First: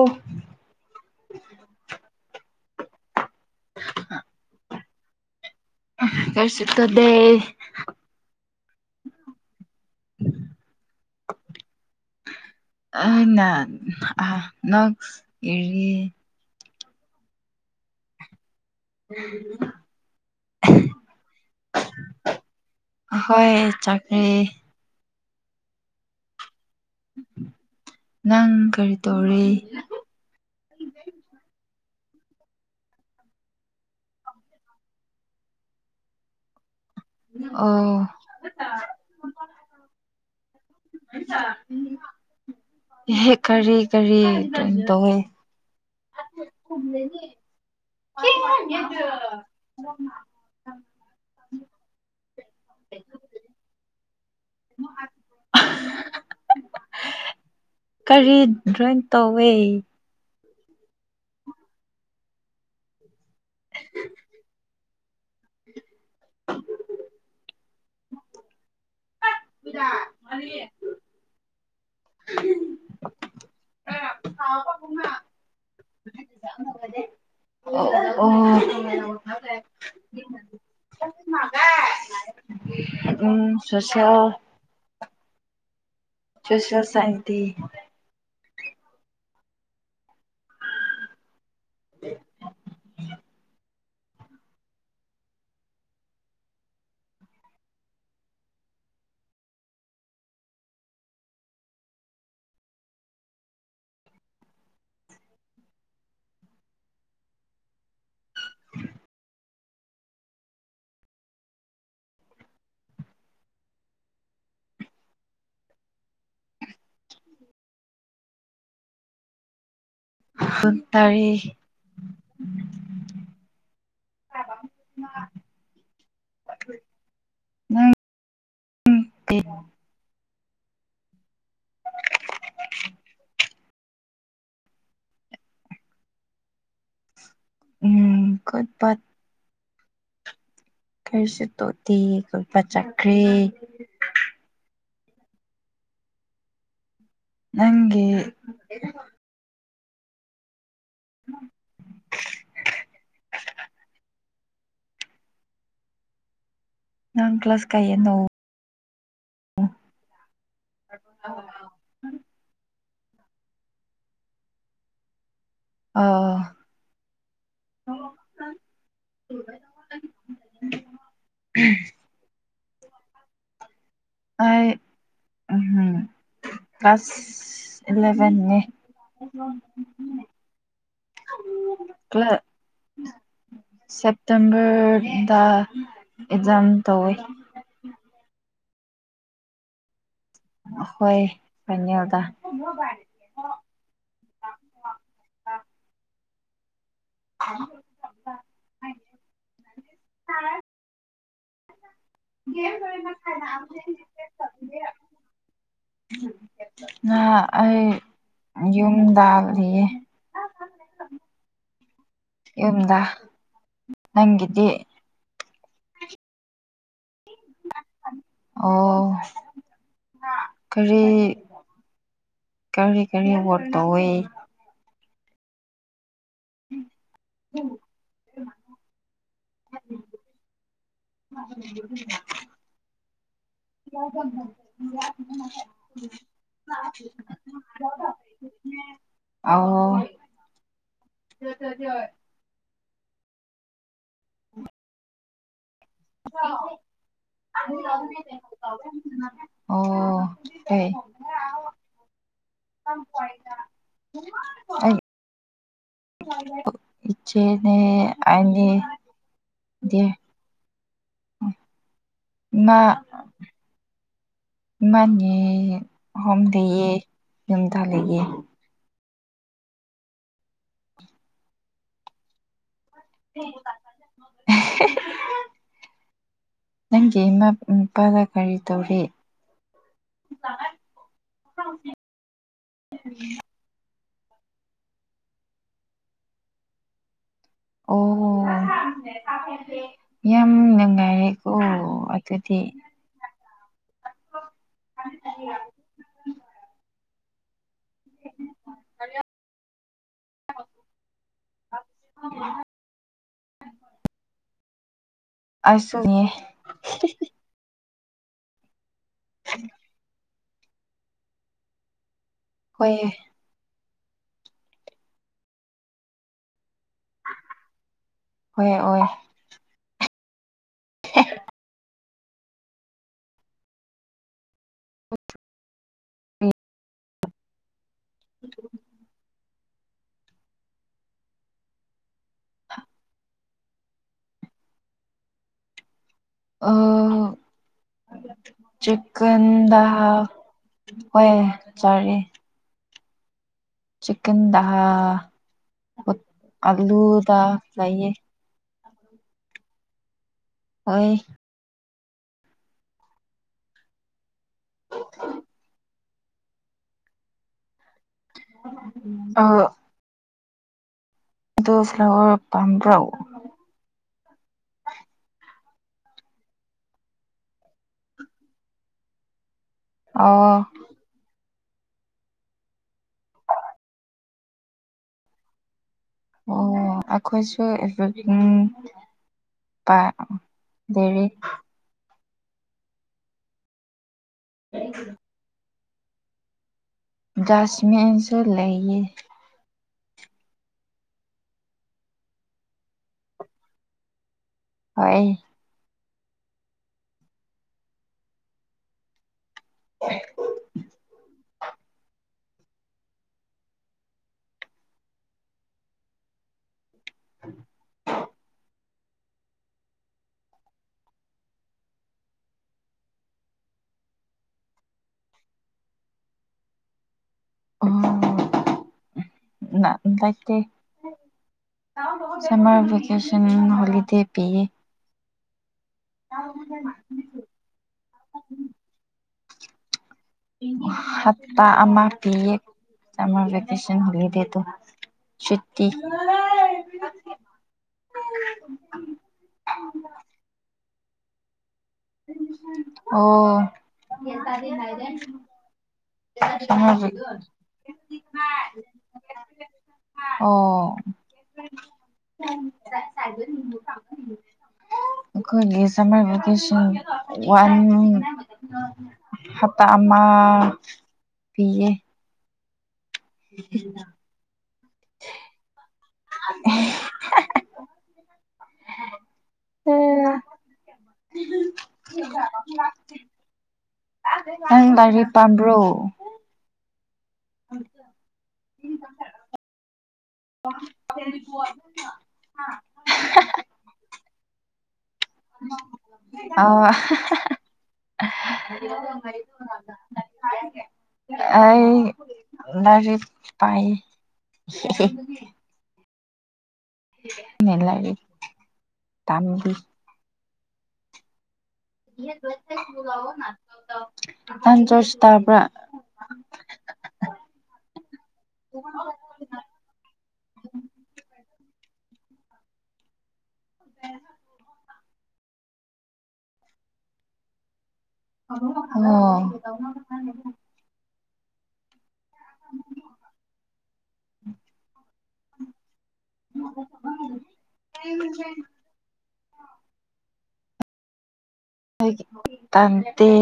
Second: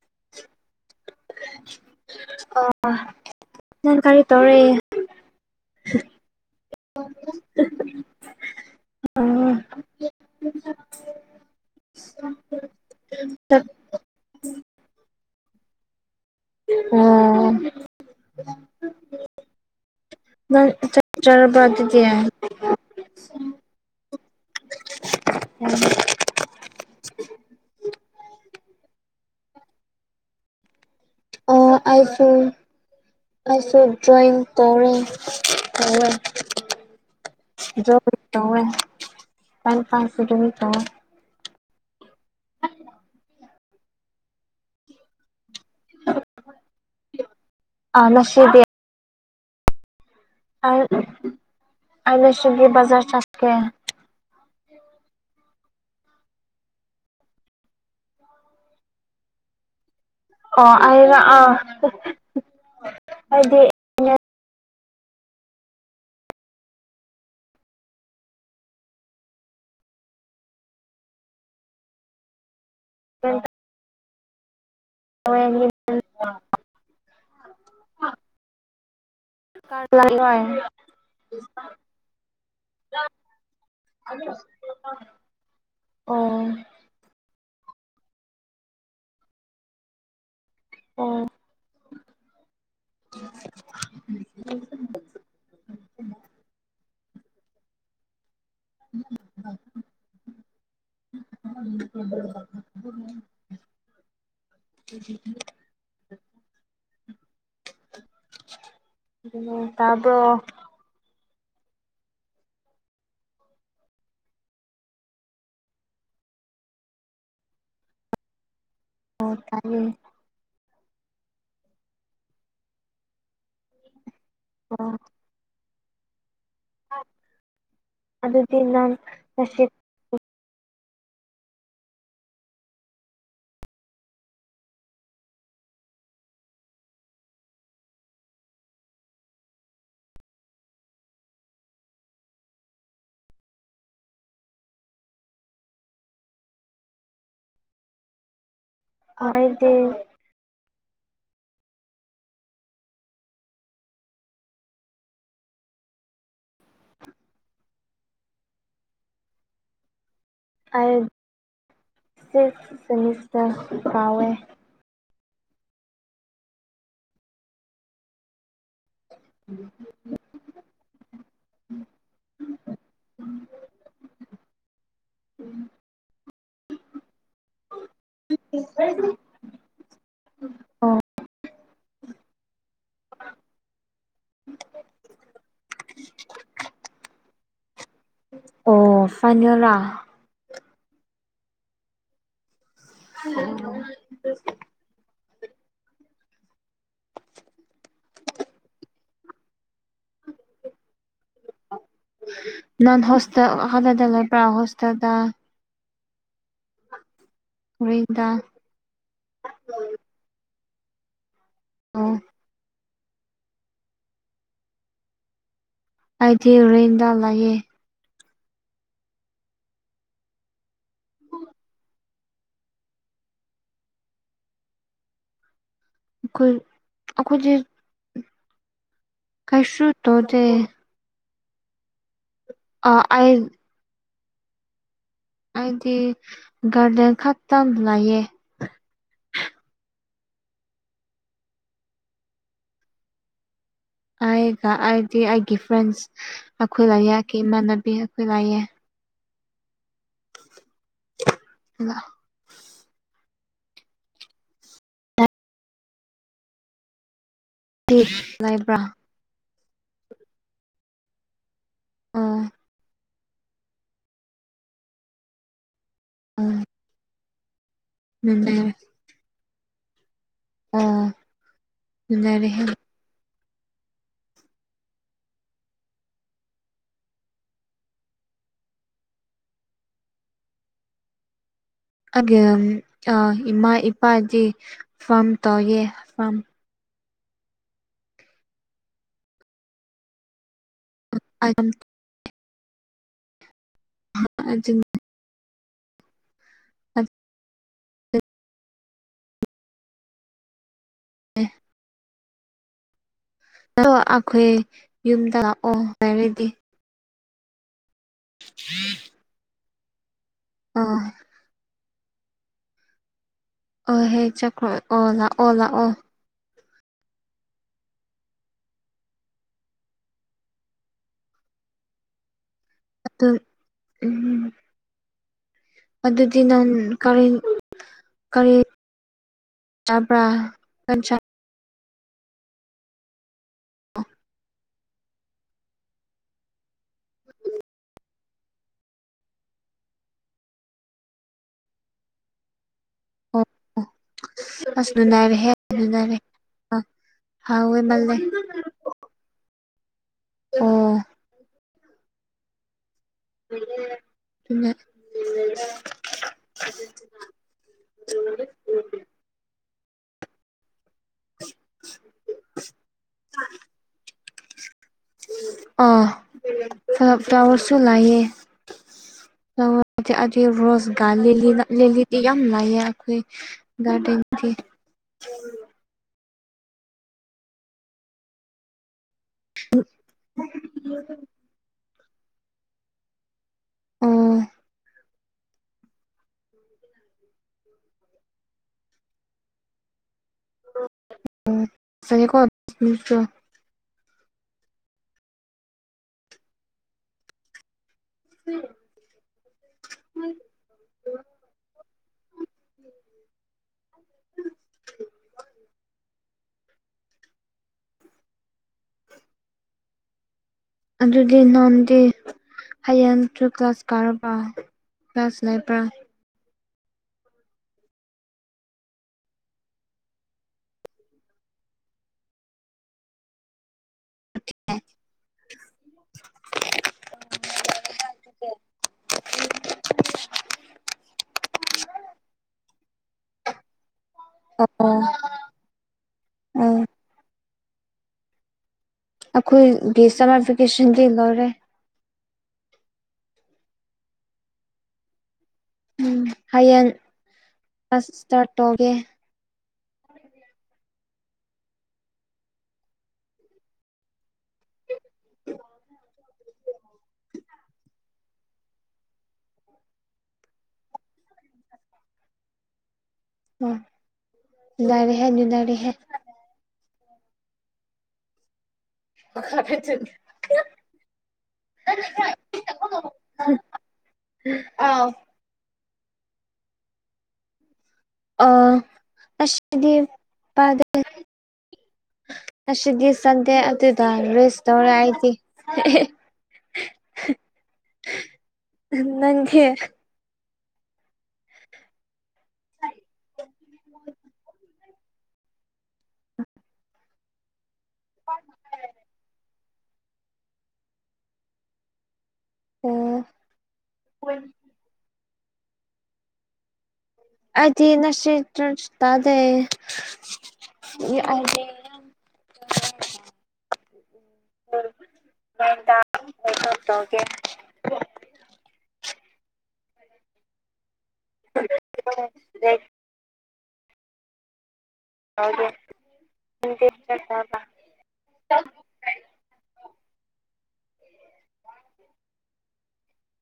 ꯑꯣ ꯑꯣ ꯀꯔꯤ ꯇꯧꯔꯦ ꯀꯔꯤ ꯁꯨ ꯇꯣꯗꯦ ꯑꯣ [unintelligible] ꯋꯥ ꯅꯪ ꯆꯥꯛ ꯆꯥꯔꯕ ꯑꯗꯨꯗꯦ ꯍꯣꯏ ꯆꯥꯈ꯭ꯔꯦ ꯎꯝ ꯅꯪ ꯀꯔꯤ ꯇꯧꯔꯤ ꯑ ꯑꯥꯏꯐꯣꯟꯣꯟ ꯥꯏꯁꯨ ꯗ꯭ꯔꯣꯌꯤꯡ ꯇꯧꯔꯤ ꯇꯧꯔ ꯑꯣ ꯇ ꯄ ꯄꯒꯤꯃꯤ ꯇ ꯑꯦ ꯀꯔꯤ ꯀꯔꯤ ꯀꯩꯅꯣ ꯇꯧꯋꯦ ꯑ ꯉꯁꯤꯗꯤ ꯂꯩ ꯑꯩꯅ ꯁꯒ ꯖꯔ ꯆꯥꯁꯀꯦ [unintelligible] ꯀꯔꯤ ꯗ꯭ꯔꯋꯤꯡ ꯇꯧꯋꯦ ꯑꯣ ꯑꯅ ꯑꯥ ꯍꯥꯏꯗꯤ ꯄꯨꯗ ꯃꯥꯅꯤ ꯎ ꯑꯥ ꯥ [unintelligible] [unintelligible] ꯑꯣ ꯑꯣ ꯎꯝ ꯁꯁꯣ ꯑꯣ ꯆꯁ ꯁꯥꯟꯇꯤ ꯑꯣ [inaudible] [unintelligible] ꯎ ꯎ ꯇꯥꯔꯕ ꯍ ꯇꯥꯏꯦ ꯁꯇꯥꯔ ꯑ ꯑ ꯑꯗꯨꯗꯤ ꯅ ꯔꯁ ꯎꯝ ꯀꯠꯄꯠ ꯀꯔꯤꯁꯨ ꯇꯣꯠꯇꯦ ꯀꯣꯠꯄ ꯆꯠꯈ꯭ꯔꯦ ꯅꯪꯦ ꯑꯗꯤ [unintelligible] ꯅꯪ ꯀ꯭ꯂꯥꯁ ꯀꯩꯌꯅꯣ ꯑꯩ ꯁꯤꯛꯁ ꯇꯋꯦꯟꯇꯤꯁꯤꯛꯁ ꯀꯥꯎꯋꯦ ꯑꯥ ꯎꯝ ꯎꯍꯝ ꯑꯩ ꯎꯝꯍꯝ ꯀ꯭ꯂꯥꯁ ꯏꯂꯕꯦꯟꯅꯦ [unintelligible] ꯑꯣ ꯄꯨꯂꯞ ꯁꯦꯞꯇꯦꯝꯕꯔꯗ ꯑꯦꯛꯖꯥꯝ ꯇꯧꯋꯤ ꯑꯣ ꯐꯅꯤꯂꯥ ꯍꯣꯏ ꯐꯅꯤ ꯑꯣꯗ ꯍꯃ ꯥꯏꯦ ꯎꯝ ꯎ ꯎꯝ ꯅꯥꯟ ꯍꯁ ꯍꯂꯗꯂ ꯄ꯭ꯔꯥꯎ ꯍꯁꯗ ꯑ ꯑꯩ ꯔꯦꯟꯗ ꯌꯨꯝꯗꯜꯔꯤꯌꯦ ꯑ ꯍꯨꯝꯗ ꯅꯪꯒꯤꯗꯤ ꯑꯩꯗꯤ ꯔꯦꯟꯗ ꯂꯩꯑꯦ ꯑꯣ ꯀꯔꯤ ꯀꯔꯤ ꯀꯔꯤ ꯕꯣꯠ ꯇꯧꯏ ꯀꯩ ꯑꯩꯈꯣꯏꯖꯦ ꯀꯩꯁꯨ ꯇꯧꯗꯦ [inaudible] ꯑꯥ ꯑꯩ [inaudible] ꯑꯩꯗꯤ ꯒꯥꯔꯗꯦꯟ ꯈꯛꯇꯪ ꯂꯩꯌꯦ ꯑꯥ ꯑꯩꯒ ꯑꯩꯗꯤ ꯑꯩꯒꯤ ꯐ꯭ꯔꯦꯟꯁ ꯑꯩꯈꯣꯏ ꯂꯥꯏꯌꯦꯛꯀꯤ ꯏꯃꯥꯟꯅꯕꯤ ꯑꯩꯈꯣꯏ ꯂꯥꯏꯌꯦ ꯑꯣ [unintelligible] ꯑꯩ ꯏꯆꯦꯅꯦ ꯑꯅꯤ ꯂꯩꯕ꯭ꯔꯥ ꯗꯦ ꯑꯣ ꯏꯃꯥ ꯏꯃꯥꯅꯦ ꯑꯍꯨꯝ ꯑꯣ ꯂꯩꯌꯦ ꯌꯨꯝꯗ ꯂꯩꯌꯦ ꯅꯨꯡꯉꯥꯏ ꯑꯣ ꯎꯅꯔꯦꯍꯦ [inaudible] ꯅꯪꯒꯤ ꯏꯃꯥ ꯃꯄꯥꯗ ꯀꯔꯤ ꯇꯧꯔꯤ ꯑꯒꯤꯝ ꯑ ꯏꯃꯥ ꯏꯄꯥꯗꯤ ꯐꯥꯝ ꯇꯧꯌꯦ ꯐꯥꯝ ꯑꯣ ꯌꯥꯝ ꯅꯪ [inaudible] ꯗꯨꯗꯤ [unintelligible] ꯑ ꯊ [inaudible] ꯑ [inaudible] ꯑꯦ ꯑ [inaudible] ꯑꯗꯣ ꯑꯈꯣꯏ ꯌꯨꯝꯗ ꯂꯥꯛꯑꯣ ꯑꯩꯁꯨꯅꯦ ꯂꯩꯔꯗꯤ [inaudible] ꯎꯝ ꯑꯥ ꯍꯣꯏꯑꯦ ꯑꯣ ꯍꯦ ꯆꯀ꯭ꯔꯣ ꯑꯣ ꯂꯥꯛꯑꯣ ꯂꯥꯛꯑꯣ ꯍ ꯑꯣꯏ ꯑ ꯎꯝ ꯑꯗꯨꯗꯤ ꯅꯥꯟ ꯀꯔ ꯀꯔꯤ ꯆꯥꯕ꯭ꯔꯥ ꯑꯥ ꯆꯤꯛꯀꯟꯗ ꯍꯥꯞ ꯍꯣꯏ ꯆꯥꯔꯤ ꯑꯣ ꯗ ꯑꯣ ꯑꯁ ꯅꯨꯅꯔꯦꯍꯦ ꯅꯨꯅꯔꯦ ꯑꯂꯨꯗ ꯍꯥꯎꯦ ꯂꯩꯌꯦ ꯃꯜꯂꯦ ꯍꯣꯏ ꯑꯣ ꯊ [unintelligible] ꯑ ꯣ ꯐ꯭ꯂꯋꯔ ꯄꯝꯕ꯭ꯔꯎ ꯑ ꯐ ꯐ꯭ꯂꯋꯔꯁꯨ ꯂꯌꯦ ꯍ ꯑꯗꯨ ꯑꯗꯨ ꯑꯣ ꯔꯣꯁꯒꯥ ꯂꯤꯂꯤꯗꯤ ꯌꯥꯝ ꯂꯥꯏꯑ ꯑꯩꯈꯣꯏ ꯒꯥꯔꯗꯦꯟꯗꯤ ꯎꯝ ꯑꯣ ꯑꯩꯈꯣꯏꯁꯨ ꯏ ꯄ ꯗꯦꯔꯤ ꯑꯣ ꯊꯦꯡ ꯁꯃꯤꯤꯟꯁꯨ ꯂꯩꯦ ꯎꯦ ꯀꯣꯁꯨ ꯍꯣꯏ ꯎꯝ ꯎꯝ [unintelligible] ꯑꯗꯨꯗꯤ ꯅꯥꯟꯗꯤ ꯍꯌꯦꯡ ꯇꯨ ꯀ꯭ꯂꯥꯁ ꯀꯥꯔꯕ꯭ꯔ ꯀ꯭ꯂꯥꯁ ꯂꯩꯕ꯭ꯔꯥ ꯑꯣ ꯂꯥꯏꯇ ꯁꯔ ꯦꯀꯦꯁꯟ ꯍꯣꯂꯤꯗꯦ ꯄꯤꯌꯦ ꯌꯥ ꯎꯝ ꯍꯞꯇꯥ ꯑꯃ ꯄꯤꯀꯦꯁꯟ ꯍꯣꯂꯤꯗꯦ ꯑꯣ ꯁꯨꯇꯤ ꯎꯝ ꯑꯩꯈꯣꯏꯒꯤ ꯁꯃꯔ ꯐꯤꯀꯦꯁꯟꯗꯤ ꯂꯣꯏꯔꯦ ꯑꯣ ꯎꯝ ꯍꯌꯦꯡ ꯀ꯭ꯂꯥꯁ ꯁ꯭ꯇꯥꯔꯠ ꯇꯧꯒꯦ ꯑ ꯑꯣ [inaudible] ꯑꯩꯈꯣꯏꯒꯤ ꯁꯃꯔ ꯚꯤꯀꯦꯁꯟ ꯋꯥꯥꯏꯅꯤ ꯍꯠꯇꯃ ꯄꯤꯌꯦ ꯎ ꯔꯦꯍ ꯅꯨꯗꯥꯔꯦ ꯍꯥꯏ [inaudible] ꯆ ꯑ ꯇ ꯄꯝ꯭ꯔꯣ ꯑꯗꯤ ꯄꯗ ꯑꯁ ꯁ ꯆꯗꯦ ꯑ ꯔꯦꯁ ꯇꯧꯔ ꯑꯥꯏ ꯑ ꯅꯪꯗꯤ ꯑꯩ ꯂꯔꯤꯔꯤ ꯄꯥꯏ [unintelligible] ꯃ ꯂꯩꯒ ꯇꯝꯕꯤ ꯑꯣ ꯊ ꯆꯁ ꯇ ꯑꯗꯤ ꯅꯁꯤ ꯆ ꯇꯗꯦꯗꯤ ꯑꯣ ꯃ ꯇꯒꯦ ꯑꯣ [unintelligible] ꯎꯝ ꯍꯗ ꯆꯠꯇꯕ ꯇꯗꯤ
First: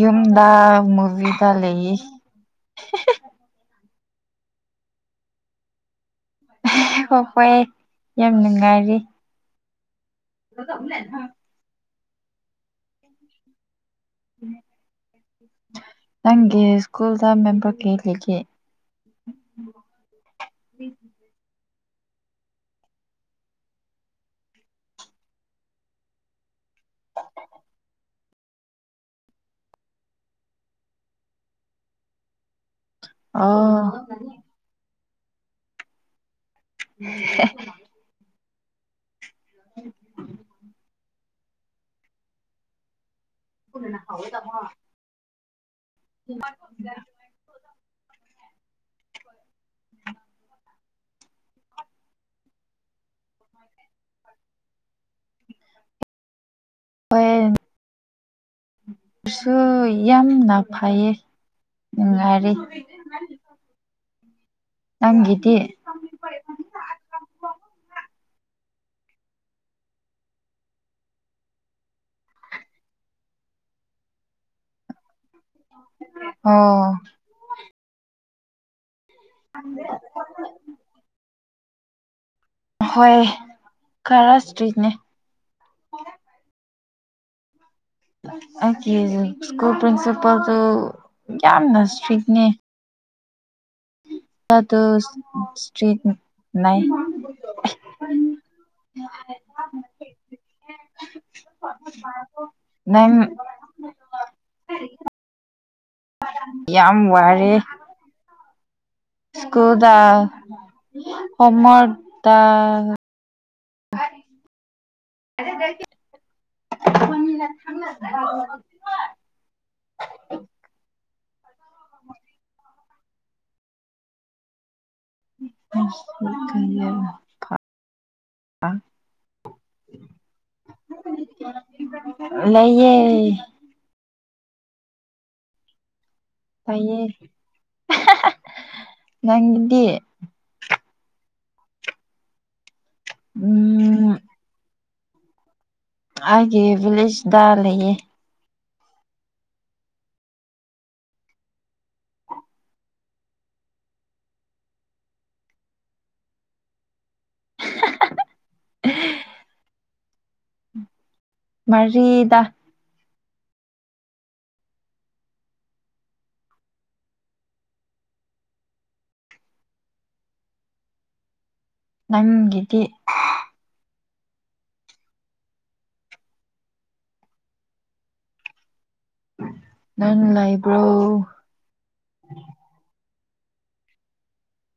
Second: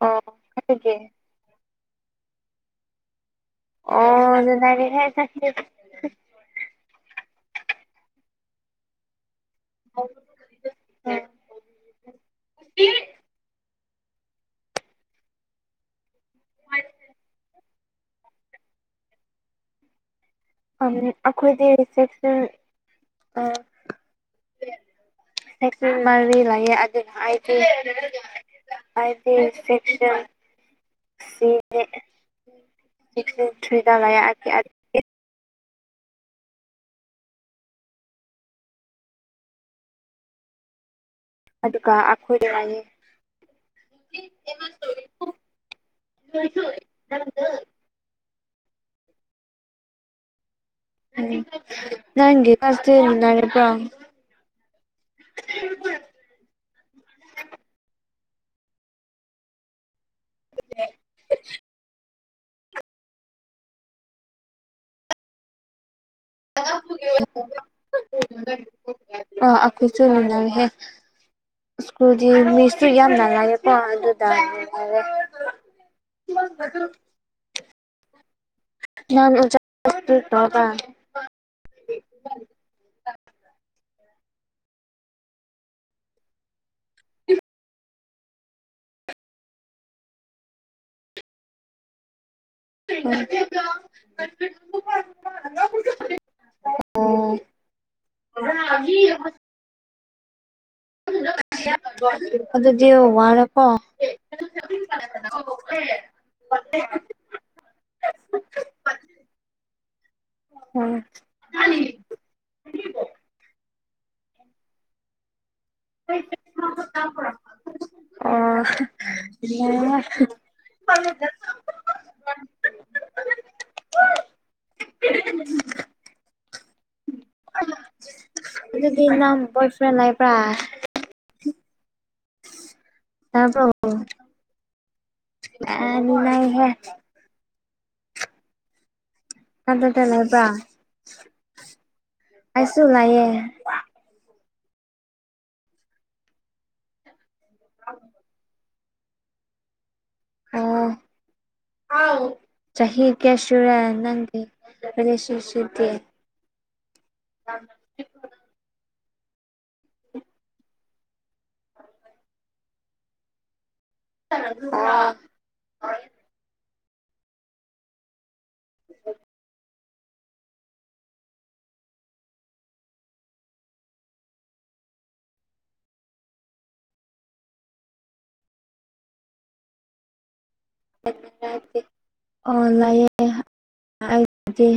ꯑꯣ ꯑꯗꯨꯒꯤ ꯃꯨꯚꯗ ꯂꯩ ꯑꯣ ꯑꯗꯨꯦ ꯍꯥꯏ ꯍꯣꯏ ꯍꯣꯏ ꯌꯥꯝ ꯅꯨꯡꯉꯥꯏꯔꯤ [unintelligible] ꯑꯗꯨꯗ ꯂꯩ [unintelligible] ꯅꯪꯒꯤ ꯁ꯭ꯀꯨꯜꯗ ꯃꯦꯝꯕꯔ ꯀꯦꯂꯤꯒꯦ ꯑꯝ ꯑꯩꯈꯣꯏꯗꯤ ꯔꯤꯁꯦꯞꯁꯟ ꯑꯥ [unintelligible] ꯁ ꯃꯔꯔꯤ ꯂꯑꯦ ꯑꯗꯨꯅ ꯍꯥꯏ ꯍꯥꯏꯗꯤ ꯁꯦꯛꯁꯟ ꯑꯣ ꯁꯤ ꯗꯥꯥ ꯂꯩ [unintelligible] [unintelligible] ꯑꯗꯨꯒ ꯑꯩꯈꯣꯏꯒꯤ ꯋꯥꯅꯤ ꯄꯨꯅꯅ ꯈꯑꯣ ꯇ [unintelligible] ꯎ ꯅꯪꯄꯥ ꯍꯣꯌꯦꯟ ꯁꯨ ꯌꯥꯝꯅ ꯐꯩꯌꯦ ꯅꯨꯡꯉꯥꯏꯔꯤꯦ ꯅꯪꯒꯤꯗꯤ ꯑꯗꯨꯔ ꯑ ꯑꯈꯣꯏꯁꯨ ꯍꯔ ꯍꯦ ꯁ꯭ꯀꯨꯜꯒꯤ ꯃꯤꯁꯁꯨ ꯌꯥꯝ ꯜꯉꯔꯦꯀꯣ ꯑꯗꯨꯗ ꯍꯥꯏꯔꯦ ꯅ ꯑꯗꯨ꯭ꯔ ꯑꯣ [unintelligible] ꯪ [unintelligible] ꯇꯒ ꯍꯣꯏ ꯈꯔ ꯏꯁꯇ꯭ꯔꯤꯠꯅꯦ ꯑꯩꯒꯤ ꯁ꯭ꯀꯨꯜ ꯄ꯭ꯔꯤꯟꯁꯤꯄꯜꯗꯨ ꯌꯥꯝꯅ ꯏꯁꯇ꯭ꯔꯤꯛꯅꯦ ꯐ ꯣ ꯏꯁꯇ꯭ꯔꯤꯠ ꯍꯥꯏ [unintelligible] ꯑꯗꯨꯗꯤ ꯅꯪ ꯋꯥꯔꯦꯀꯣ ꯌꯥꯝ ꯋꯥꯔꯦ ꯁꯀꯨꯗꯥ ꯑꯣ ꯍꯣꯃꯗ [unintelligible] [unintelligible] ꯦꯗ [unintelligible] [inaudible] ꯀ [unintelligible] ꯑꯗꯨꯗꯤ ꯅꯪ ꯕꯣꯏ ꯐ꯭ꯔꯦꯟ ꯂꯩꯕ꯭ꯔꯥ ꯂꯩꯌꯦ ꯇꯥꯕ꯭ꯔꯣ ꯇꯥꯏꯌꯦ ꯑꯟꯏꯟꯇꯦꯜꯂꯤꯖꯦꯕꯜ ꯄꯥꯏꯁꯨ ꯂꯥꯏꯌꯦ ꯎꯝ ꯑꯥꯏꯒꯤ ꯚꯤꯂꯦꯖꯇ ꯂꯩꯌꯦ ꯑꯣ [inaudible] ꯆꯍꯤ ꯀꯦꯌꯥꯁꯨꯨꯔ ꯅꯪꯁꯤꯁꯤꯗ [inaudible] [unintelligible] ꯃꯔꯤꯗ ꯑꯗꯨ [unintelligible] ꯅꯪꯒꯤꯗꯤ ꯅꯪ ꯂꯩꯥꯕ꯭ꯔꯣ ꯑꯣ ꯂꯥꯛꯑꯦꯗꯤ